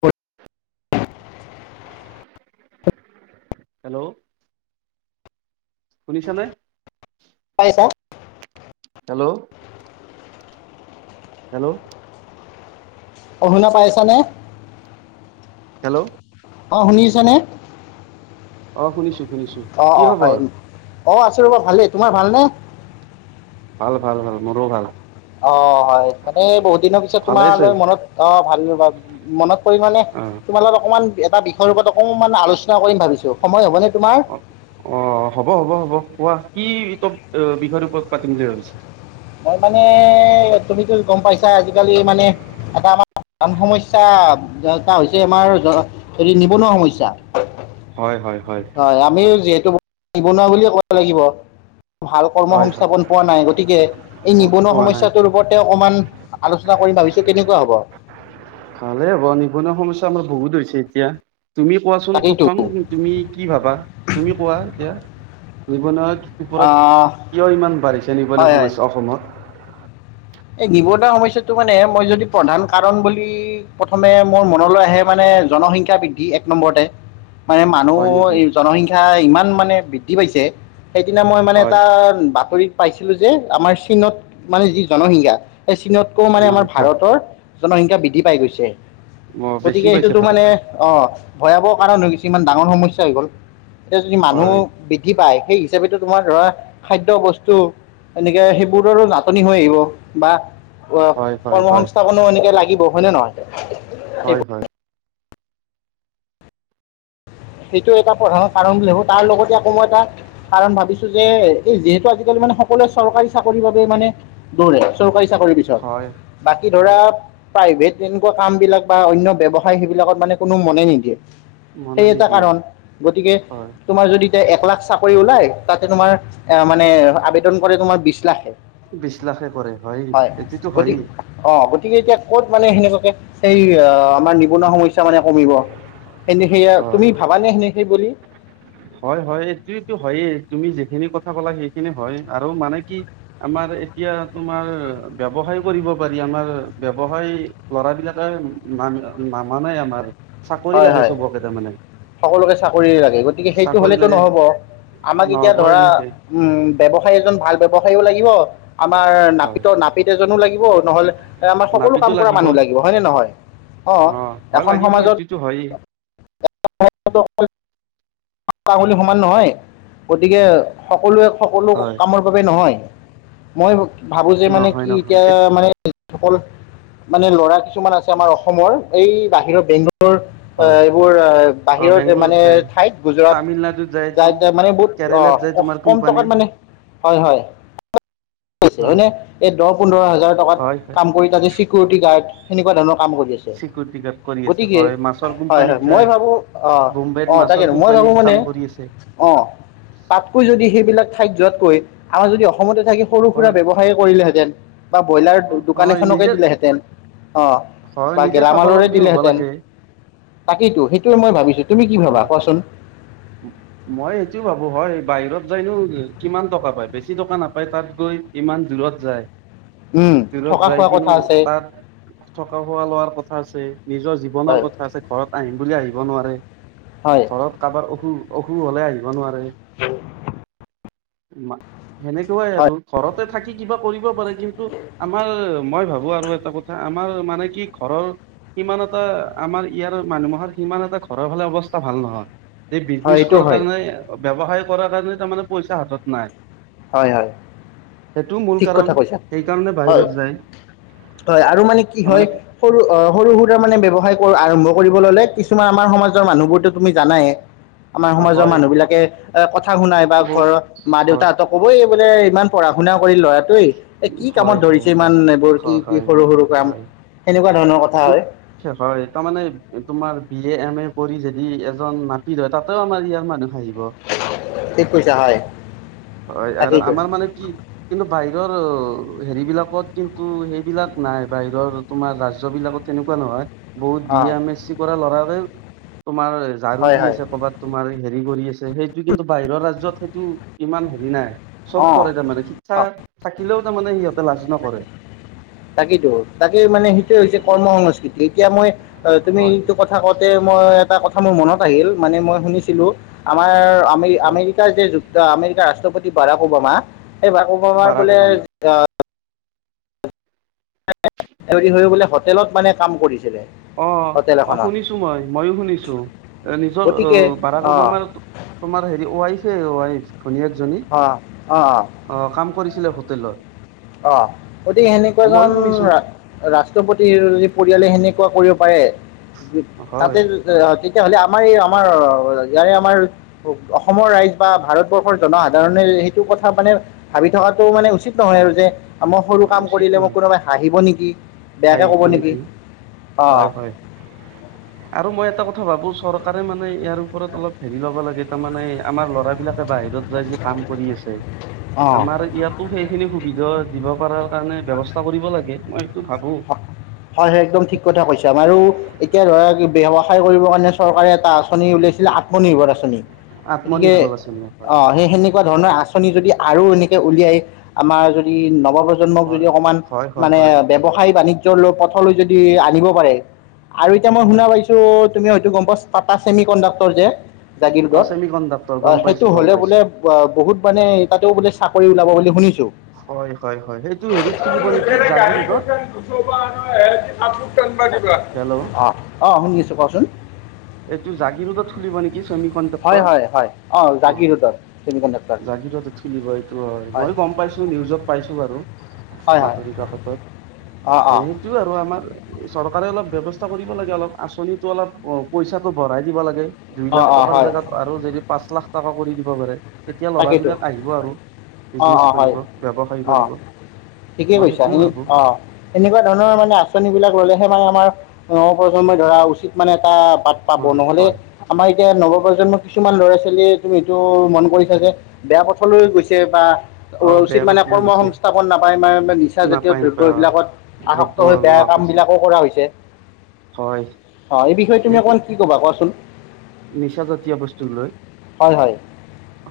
হয়। হেল্ল' শুনিছ নে? পাইছা হেল্ল' হেল্ল' অশুনা পাইছানে? হেল্ল' অ' শুনিছ নে অ' শুনিছো। শুনিছো অ' কি অ' হয় খবৰ? অ আছো ৰব ভালেই তোমাৰ ভালনেে ভাল ভাল ভাল মোৰো ভাল অ হয়। মানে বহুত দিনৰ পিছত ভালে আছে তোমালৈ মনত অ ভাবিলো ভাব মনত পৰি মানে অ তোমাৰ লগত অকমান এটা [unintelligible] অকণমান আলোচনা কৰিম ভাবিছো, সময় হ'ব নে? অঁ অ হ'ব হ'ব হ'ব কোৱা কি ত বিষয়ৰ ওপৰত পাতিম বুলি ভাবিছে মই মানে তুমি কিো গম পাইছা আজিকালি মানে এটা আমাৰন সমস্্যা এটা হৈছে আমাৰ জ হেৰি নিবনুৱা সমস্যা। হয় হয় হয় আমি যিহেতু নিবনুৱা বুলিয়ে ক'ব লাগিব ভাল কৰ্ম হয় হয় সংস্থাপন পোৱা নাই গতিকে এই নিবনুৱা পোৱা নাই সমস্যাটোৰ ওপৰতে অকমান আলোচনা কৰিম ভাবিছো কেনেকুৱা হ'ব কালে হ'ব নিবনুৱা সমস্যা আমাৰ বহুত হৈছে এতিয়া তুমি কোৱাচোন তাকেইতো প্ৰথম তুমি কি ভাবা তুমি কোৱা এতিয়া জীৱনত ওপৰত আহ কিয় ইমান বাঢ়িছে নিবনুৱা হয় হয় সমস্যা অসমত? এই নিবনুৱা সমস্াটো মানে মই যদি প্ৰধান কাৰণ বুলি প্ৰথমে মোৰ মনলৈ আহে মানে জনসংখ্য্া বৃদ্ধি এক নম্বৰতে মানে মানুহ হয় নেকি এই জনসংখ্য্া ইমান মানে বৃদ্ধি পাইছে সেইদিনা মই মানে হয় এটাআ কৰি পাইছিলো যে আমাৰ চীনত মানে যি জনসিংসা চীনতকৈ মানে আমাৰ জনসংখ্যা ভাৰতৰ জনসংখ্যা বৃদ্ধি পাই গৈছে। বেছি গতিকে পাইছে সেইটোতো ভাৰতত মানে অ ভয়াব কাৰণ হয় কিছুমান ডাঙৰ সমস্যা আহ গ'ল এতিয়া যদি মানুহ হয় বৃদ্ধি পায় সেই হিচাপেটো তোমাৰ ধৰা খাদ্য বস্তু এনেকে সেইবোৰৰো নাটনি হৈ আহিব। বাহ অ, হয় হয় কৰ্ম হয় সংস্থাপনো এনেকে লাগিব হয় নে নহয়? সেই হয় হয় সেইটো এটা প্ৰধানৰ কাৰণ বুলি ভাবো তাৰ লগতে আকৌ মই এটা কাৰণ ভাবিছো যে এই যিহেতু আজিকালি মানে সকলোৱে চৰকাৰী চাকৰিৰ বাবে মানে দৌৰে চৰকাৰী চাকৰি হয় পিছত। বাকী হয় ধৰাআ প্ৰাইভেট তেনেকুৱা কাম বিলাক বা অন্য ব্যৱসায় সেইবিলাকত মানে কোনো মনে নিদিয়ে মন সেই ন [unintelligible] এটা কাৰণ। গতিকে তোমাৰ যদি এক লাখ চাকৰি ওলাই তাতে তোমাৰ এ মানে আবেদন কৰে তোমাৰ বিশ লাখে বিশ লাখে কৰে হয় এইটোতো হয় ঠিক এতিয়া ক'ত মানে সেনেকুৱাকে সেই আমাৰ নিবনুৱা সমস্যা মানে কমিব এনে সেয়া হয় তুমি ভাবানে হেনেকে বুলি? হয় হয়, এইটোয়েটো হয়েই। তুমি যিখিনি কথা কলা সেইখিনি হয় আৰু মানে কি আমাৰ এতিয়া তোমাৰ ব্যৱসায় কৰিব পাৰি আমাৰ ব্যৱসায় লৰাবলাকে নাম নামানাই আমাৰ। চাকৰি হয় লাগে হয় চবকে তাৰমানে সকলোকে চাকৰিয়ে লাগে গতিকে সেইটো চাকৰি হলেতো লাগে নহব আমাক এতিয়া নহ'ব ধৰা এনেকে উম ব্যৱসায়ী এজন ভাল ব্যৱসায়ীও লাগিব। আমাৰ হয় নাপিতৰ, নাপিত এজনো লাগি নহলে আমাৰ সকলো কাম কৰা মানুহ লাগিব হয় নে নহয় অ এখন সমাজত সেইটো হয়েই। পাঁচটা আঙুলি সমান নহয় গতিকে সকলোৱে সকলো হয় কামৰ বাবে নহয়। মই ভাবো যে মানে নহয় কি নহয় এতিয়া এত- মানে মানে লৰা কিছুমান আছে আমাৰ অসমৰ এই বাহিৰৰ বেংগল বোৰ হয় এইবোৰ অ বাহিৰত বেংগলৰুত মানে যায় ঠাইত গুজৰাট তামিলনাডুত যায় তো যাই যাই মানে বহুত কেৰেলাত যায় অ তোমাৰ কম কোম্পানী টকাত মানে হয় হয় হয় মানে এই দহ পোন্ধৰ হাজৰ হাজাৰ টকাত হয় হয় কাম কৰি ততে চিকিউৰিটি গাৰ্ড এনেকুৱ ধৰ স্বীকৰতি গাৰ্ড কৰোঁ আছোঁ হয় হয় মই ভাবো অ বোম্বেত অ মাছৰ তাকেনো মই ভাবো কোম্পানীত মানে কাম কৰি আছে অ তাতকৈ যদি সেই বিলাক সেই বিলাক ঠাইত যোৱাতকৈ আমাৰ যদি অসমতে থাকি সৰু-সুৰা হয় ব্যৱসায়ে কৰিলেহেতেন। বা ব্ৰইলাৰ অ দোকান হয় এখনকে নিজে দিলেহেঁতেন। অ হয় বা নিজে গেলামালৰে স্বাৱলম্বী হ'ব দিলেহেঁতেন। লাগে তাকেইতো সেইটোৱে মই ভাবিছো তুমি কি অ ভাবা কোৱাচোন? তাইনো কিমান টকা পাই বেছি টকা নাপায় তাত গৈ ইমান দূৰত যায়। উম দূৰত থকা যাই খোৱা কিনু কথা আছে তাত থকা খোৱা লোৱাৰ কথা আছে। নিজৰ জীৱনৰ হয় কথা আছে, ঘৰত আহিম বুলি আহি ব নোৱাৰে। হয় ঘৰত কাৰোবাৰ অসু অসুখ হ'লে আহিব নোৱাৰে। হয়। সেনেকুৱাই হয় আৰু ঘৰতে থাকি কিবা কৰিব পাৰে কিন্তু আমাৰ মই ভাবো আৰু এটা কথা আমাৰ মানে কি ঘৰৰ, সিমান এটা আমাৰ ইয়াৰ মানুহৰ সিমান এটা ঘৰৰ ফালে অৱস্থা ভাল নহয়। এই হয় বিজনেছ সেইটো কৰ হয় কাৰণে ব্যৱসায় কৰাৰ কাৰণে তাৰমানে পইচা হাতত নাই। হয় হয়। সেইটো মূল ঠিক কাৰণ, কথা কৈছা সেইকাৰণে হয় বাহিৰত যায় হয় আৰু মানে কি হয়, তাৰমানে সৰু সৰু সুৰা মানে ব্যৱসায় আৰম্ভ কৰিব ল'লে, কিছুমান আমাৰ সমাজৰ মানুহবোৰতো তুমি জানাইে। আমাৰ অ' সমাজৰ হয় মানুহ বিলাকে [unintelligible] কথা শুনাই বা বহুত ঘৰৰ মা হয় দেউতাহতক কবই বোলে ইমান পঢ় শুনা কৰি ল'ৰাটোৱেই এ কি হয় কামত হয় ধৰিছে ইমান হয় এইবোৰ কি হয় কি হয় সৰু সৰু কাম হয় সেনেকুৱা ধৰণৰ কথা কি হয় হয় তাৰমানে তোমাৰ বি এ এম এ কৰি যদি এজন নাপিত হয়, তাতেও আমাৰ ইয়াৰ মানুহ আহিব। ঠিক কৈছা হয় হয় আৰু তাকেইতো আমাৰ মানে কি কিন্তু বাই সেৰি বিলাকত কিন্তু সেইবিলাক নাই। বাহিৰৰ তোমাৰ [inaudible] জ বিলাকত তেনেকুৱা নহয়। বহুত বি অঁ এম এছ চি কৰা ল'ৰা উ [unintelligible] তোমাৰ ঝাৰু হয় দি হয় আছে ক'ৰবাত তোমাৰ হেৰীটো। হেৰি কৰি আছে সেইটো কিন্তু বাহিৰৰ ৰাজ্যত সেইটো ইমান হেৰি নাই। চব অঁ কৰে তাৰমানে শিক্ষা থাকিলেও তাৰমানে সিহঁতে লাজ ন। কৰে তাকেইেতো তাকেই মানে সেইটোৱে হৈছে কৰ্ম সংস্কৃতি এতিয়া মই অ তুমি হয় এইটো কথা কওঁতে মই এটা কথা মোৰ মনত আহিল মানে মই শুনিছিলো আমাৰ আমেৰি হয় আমেৰিকাৰ যে যুক্ত আমেৰিকাৰ ৰাষ্ট্ৰপতি বাৰাক ওবামা এই বাৰাক ওবামাৰ বাৰাক বোলে ওবামা সি হৈ বোলে হোটেলত মানে কাম কৰিছিলে অ হোটেল অ এখনত শুনিছো মই মইও শুনিছো এ নিজৰ গতিকে ভাড়া বাৰাক অঁ ওবামাৰ আমাৰ তোমাৰ হেৰি ৱাইছে ৱাই ভনী একজনী অঁ অঁ কাম কৰিছিলে ল অ গতিকে সেনেকোৱা এ জন শুনিছো ৰা ৰাষ্ট্ৰপতি পৰিয়ালে সেনেকোৱা কৰিব পায় তাতে হয় তেতিয়াহ'লে আমাৰ এই আমাৰ ইয়াৰে আমাৰ অসমৰ ৰাইজ বা ভাৰতবৰ্ষৰ জনসাধাৰণে সেইটো কথা মানে ভাবি থকাটো মানে উচিত নহয় আৰু যে মই অ সৰু কাম উচিত কৰিলে মই নহয় কোনোবাই হাঁহিব নেকি কি খাই ম নে কি অঁ হয় হয় আৰু মই এটা ক ভো চৰকাৰে মানে ইয়াৰ ওপৰত অলপ হেৰি ল'ব লাগে তাৰে আমাৰ ল'ৰাবিলাক বাহিৰত যাই কিনে কাম কৰি আছে অঁ আমাৰ ইয়াতো সেইখিনি সুবিধা দিব পাৰা কাৰণে ব্যৱস্থা কৰিব লাগে মই সেটো ভাবো হয় হয় একদম ঠিক কথা কৈছা আৰু এতিয়া ধৰা ব্যৱসায় কৰিবৰ কাৰণে চৰকাৰে এটা আঁচনি উলাইছিল আত্মনিৰ্ভৰ আঁচনি গতিকে আত্মনিৰ্ভৰ আঁচনি হয় অ সেই সেনেকোৱা ধৰণৰ আচনি যদি আ আৰু এনেকে উলিয়াই আমাৰ যদি নৱপ্ৰজন্ম হয় যদি অকমান হয় হয় মানে ব হয় ব্যয়ৱসায় বাণিজ্য পথলৈ যদি আনিব পাৰে আৰু এতিয়া মই শুনা হয় পাইছো তুমি হয়তো গম পাটা চছেমি কণ্ডাক্টৰ যে জাগিৰ অ গত ছেমি কণ্ডাক্টৰ গম সেইটো পাইছো গম হলে বোলে পাইছো বহুত মানে তাও বোলে চাকৰি ওলাব বুলি শুনিছো। হয় হয় [unintelligible] হেইত হেল্ল' [unintelligible] অ অ শুনিছো কোৱাচোন এইটো জাগিৰোদত খুলিব নেকি চেমি হয় কণ্ডেক্টৰ হয় হয় অঁ অ জাগিৰোডত ছেমি কণ্ডাক্টৰ জাগিৰোদত খুলিব এইটো হয় মইয়ো গম পাইছোঁ নিউজত পাইছোঁ বাৰু হয় হয় বাতৰি কাকতত অঁ অঁ সেইটো আৰু আমাৰ চৰকাৰে অলপ ব্যৱস্থা কৰিব লাগে অলপ আঁচনিটো অলপ অ পইচাটো ভৰাই দিব লাগে দুই লাখ অঁ অঁ টকাৰ হয় জেগাত আৰু যদি পাঁচ লাখ টকা কৰি দিব পাৰে তেতিয়া তাকেইতো ল'ৰাবিলাক আহিব আৰু অ বিজনেছ অ হয় কৰিব ব্যৱসায় অ কৰিব ঠিকেই মই কৈছা সেইটোও ভাবো অ এনেকুৱা ধৰণৰ মানে আচনি বিলাক ললেহে মানে আমাৰ নৱপ্ৰজন্ম ধৰা উচিত মানে এটা বাট পাব হয় নহলে হয় আমাৰ এতিয়া নৱপ্ৰজন্মৰ কিছুমান ল'ৰা ছোৱালীয়ে তুমি এইটো মন কৰি বেয়া পথলৈ গৈছে বা অ উচিত বেয়া মানে পথলৈ কৰ্ম গৈছে সংস্থাপন নাপায় মানে নিচা জাতীয় নাপায় নাপায় অ দ্ৰব্যবিলাকত আসক্ত দ্ৰব্য হৈ বেয়া লোৱা কাম কৰিছে বিলাকো কৰা হৈছে। হয় অ' এই বিষয়ে তুমি অকনমান কি কবা কোৱাচোন? নিচা জাতীয় বস্তু লয়। হয় হয়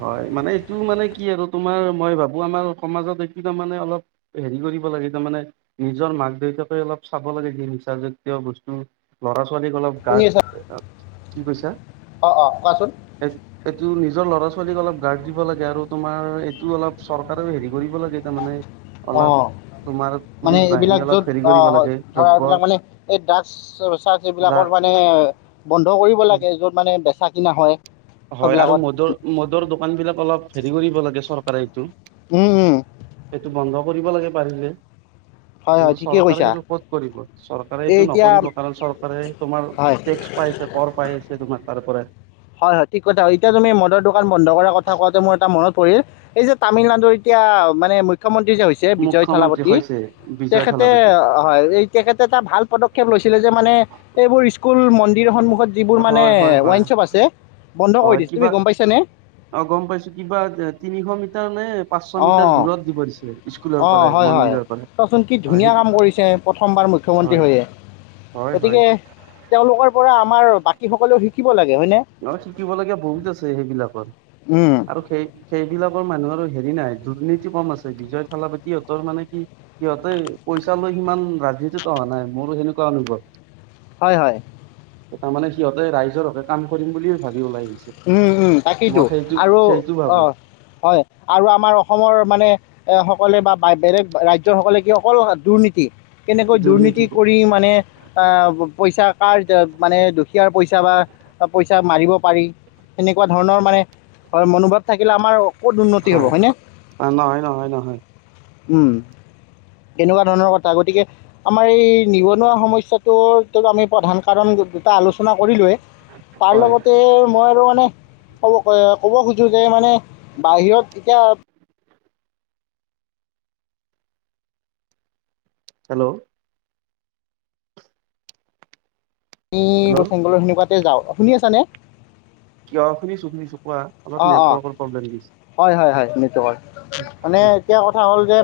হয় মানে এইটো মানে কি কি আৰু তোমাৰ মই ভাবো আমাৰ সমাজত একো তাৰ মানে অলপ হেৰি কৰিব লাগে তাৰমানে নিজৰ মাক দেউতাকে অলপ চাব লাগে নিচা জাতীয় বস্তু লৰা ছোৱালীক অলপ কাৰ্ড, কি কৈছা? অ' অ' কোৱাচোন। এইটো নিজৰ ল'ৰা ছোৱালীক অলপ গাৰ্ড দিব লাগে আৰু তোমাৰ এইটো অলপ চৰকাৰেও হেৰি কৰিব লাগে তাৰমানে অলপ অু' তোমাৰ মানে পুলিচ বাহিনী এইবিলাক অলপ য'ত হেৰি কৰিব আহ লাগে ধৰা দ্ৰব্য এইবিলাক মানে এই ড্ৰাগছ চাগছ এইবিলাকৰ ড্ৰাগছ মানে বন্ধ কৰিব লাগে য'ত মানে বেছা কিনা হয়। হয় আৰু সেইবিলাকত মদ মদৰ দোকান বিলাক অলপ হেৰি কৰিব লাগে চৰকাৰে এইটো উম উম এইটো বন্ধ কৰিব লাগে পাৰিলে। হয় কিন্তু ঠিকেই চৰকাৰে কৈছা এইটো কত কৰিব চৰকাৰে এই এইটো এতিয়া নকৰিব কাৰণ চৰকাৰে তোমাৰ হয় টেক্স পাই আছে, কৰ পাই আছে, তোমাৰ। তাৰপৰাই হয় হয় ঠিক কথা হয় এতিয়া তুমি মদৰ দোকান বন্ধ কৰাৰ কথা কোৱাতে মোৰ এটা মনত পৰিল, এই যে তামিলনাডুৰ এতিয়া মানে মূ মূখ্য মন্ত্ৰী যে হৈছে বিজয় মুখ্যমন্ত্ৰী থালাপতি হৈছে বিজয় তেখেতে থালাপতি হয় এই তেখেতে এটা ভাল পদক্ষেপ লৈছিলে যে মানে এইবোৰ স্কুল মন্দিৰ সন্মু ক'ত যিবোৰ মানে হয় হয় ৱাইন হয় শ্বপ আছে, বন্ধ কৰি হয় দিছে তুমি কিবা গম পাইছানে অ গম পাইছো কিবা তিনিশ মিটাৰ মানে অঁ অ অঁ পৰাই হয় হয় মন্দিৰৰ পৰাই চোৱাচোন কি হয় ধুনীয়া সেই কাম কৰিছে প্ৰথমবাৰ মুখ্যমন্ত্ৰী হয় হৈয়ে, হয় হয় গতিকে তেওঁলোকৰ পৰা আমাৰ বাকী সকলেও শিকিব লাগে। হয়নে অ শিকিব লগীয়া বহুত আছে সেইবিলাকত উম, আৰু সেই সেইবিলাকৰ মানুহৰ হেৰি নাই দুৰ্নীতি কম আছে বিজয় থালাপতি হঁতৰ মানে কি সিহঁতে পইচা লৈ সিমান ৰাজনীতিত কৰা নাই মোৰ সেনেকুৱা অনুভৱ। হয় হয়। তাৰমানে সিহঁতে ৰাইজৰ বাবে কাম কৰিম বুলিয়ে ভাবি ওলাই আহি উম উম তাকেই টো আৰু সেইটো অ ভাবো হয় আৰু আমাৰ অসমৰ মানে সকলে বা বেলেগ ৰাজ্যৰ সকলে কি অকল দুৰ্নীতি। কেনেকৈ দুৰ্নীতি কৰি মানে আহ পইচা কাৰ মানে দুখীয়াৰ পইচা বা পইচা মাৰিব পাৰি এনেকুৱা ধৰণৰ মানে মনোভাৱ থাকিলে আমাৰ অ হয়, নহয় নহয় নহয়। উম, এনেকুৱা ধৰণৰ কথা, গতিকে আমাৰ এই নিবনুৱা সমস্যাটোৰ আমি প্ৰধান কাৰণ এটা আলোচনা কৰিলোৱে তাৰ হয় লগতে মানে কব ক'ব খোজো যে মানে বাহিৰত এতিয়া হেল্ল'। ব হেল্ল' চেংগলৰ সেনেকুৱা যাওঁ শুনি আছনে? কিয় শুনিছোঁ শুনিছোঁ। পোৱা, অলপ অঁ নেটৱৰ্কৰ প্ৰব্লেম দিছে। হয় হয় হয় নেটৱৰ্কৰ। মানে এতিয়া কথা হ'ল যে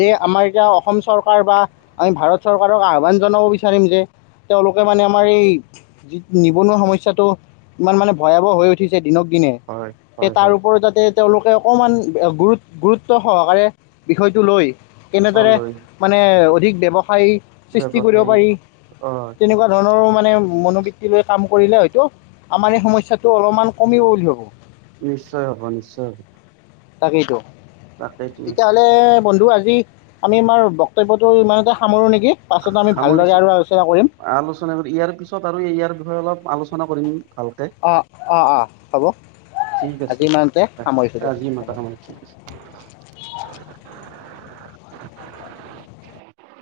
এই আমাৰ এতিয়া অসম চৰকাৰ বা, আমি ভাৰত চৰকাৰক আহ্বান জনাব বিচাৰিম যে তেওঁলোকে মানে আমাৰ এই নি নিবনুৱা সমস্যাটো ইমান মানে ভয়াৱহ হৈ উঠিছে দিনক কিনে হয় সেই হয় তাৰ হয় ওপৰত, যাতে তেওঁলোকে অকণমান গুৰুত গুৰুত্ব সহকাৰে বিষয়টো লৈ অ কেনেদৰে লৈ মানে অধিক ব্যৱসায়ী সৃষ্টি কৰিব ব্যৱসায়ী পাৰি, অ তেনেকুৱা ধৰণৰো মানে মনোবৃত্তি লৈ কাম কৰিলে হয়টো আমাৰ এই সমস্যাটো অলপমান কমিব বুলি ভবো। নিশ্চয় হ'ব নিশ্চয়। তাকেই তো। তাকেইতো তেতিয়াহলে, বন্ধু আজি আমি আমাৰ বক্তব্যটো ইমানতে সামৰো নেক সামৰিছো, আলোচনা কৰি ইয়াৰ পিছত আৰু ইয়াৰ বিষয়ে অলপ আলোচনা কৰিম। ভালকে, অঁ অঁ অঁ হ'ব ঠিক আজি আছে ইমানতে সামৰিছোঁ ৰাখিছো। আজি ইমানতে দিয়া সামৰিছো।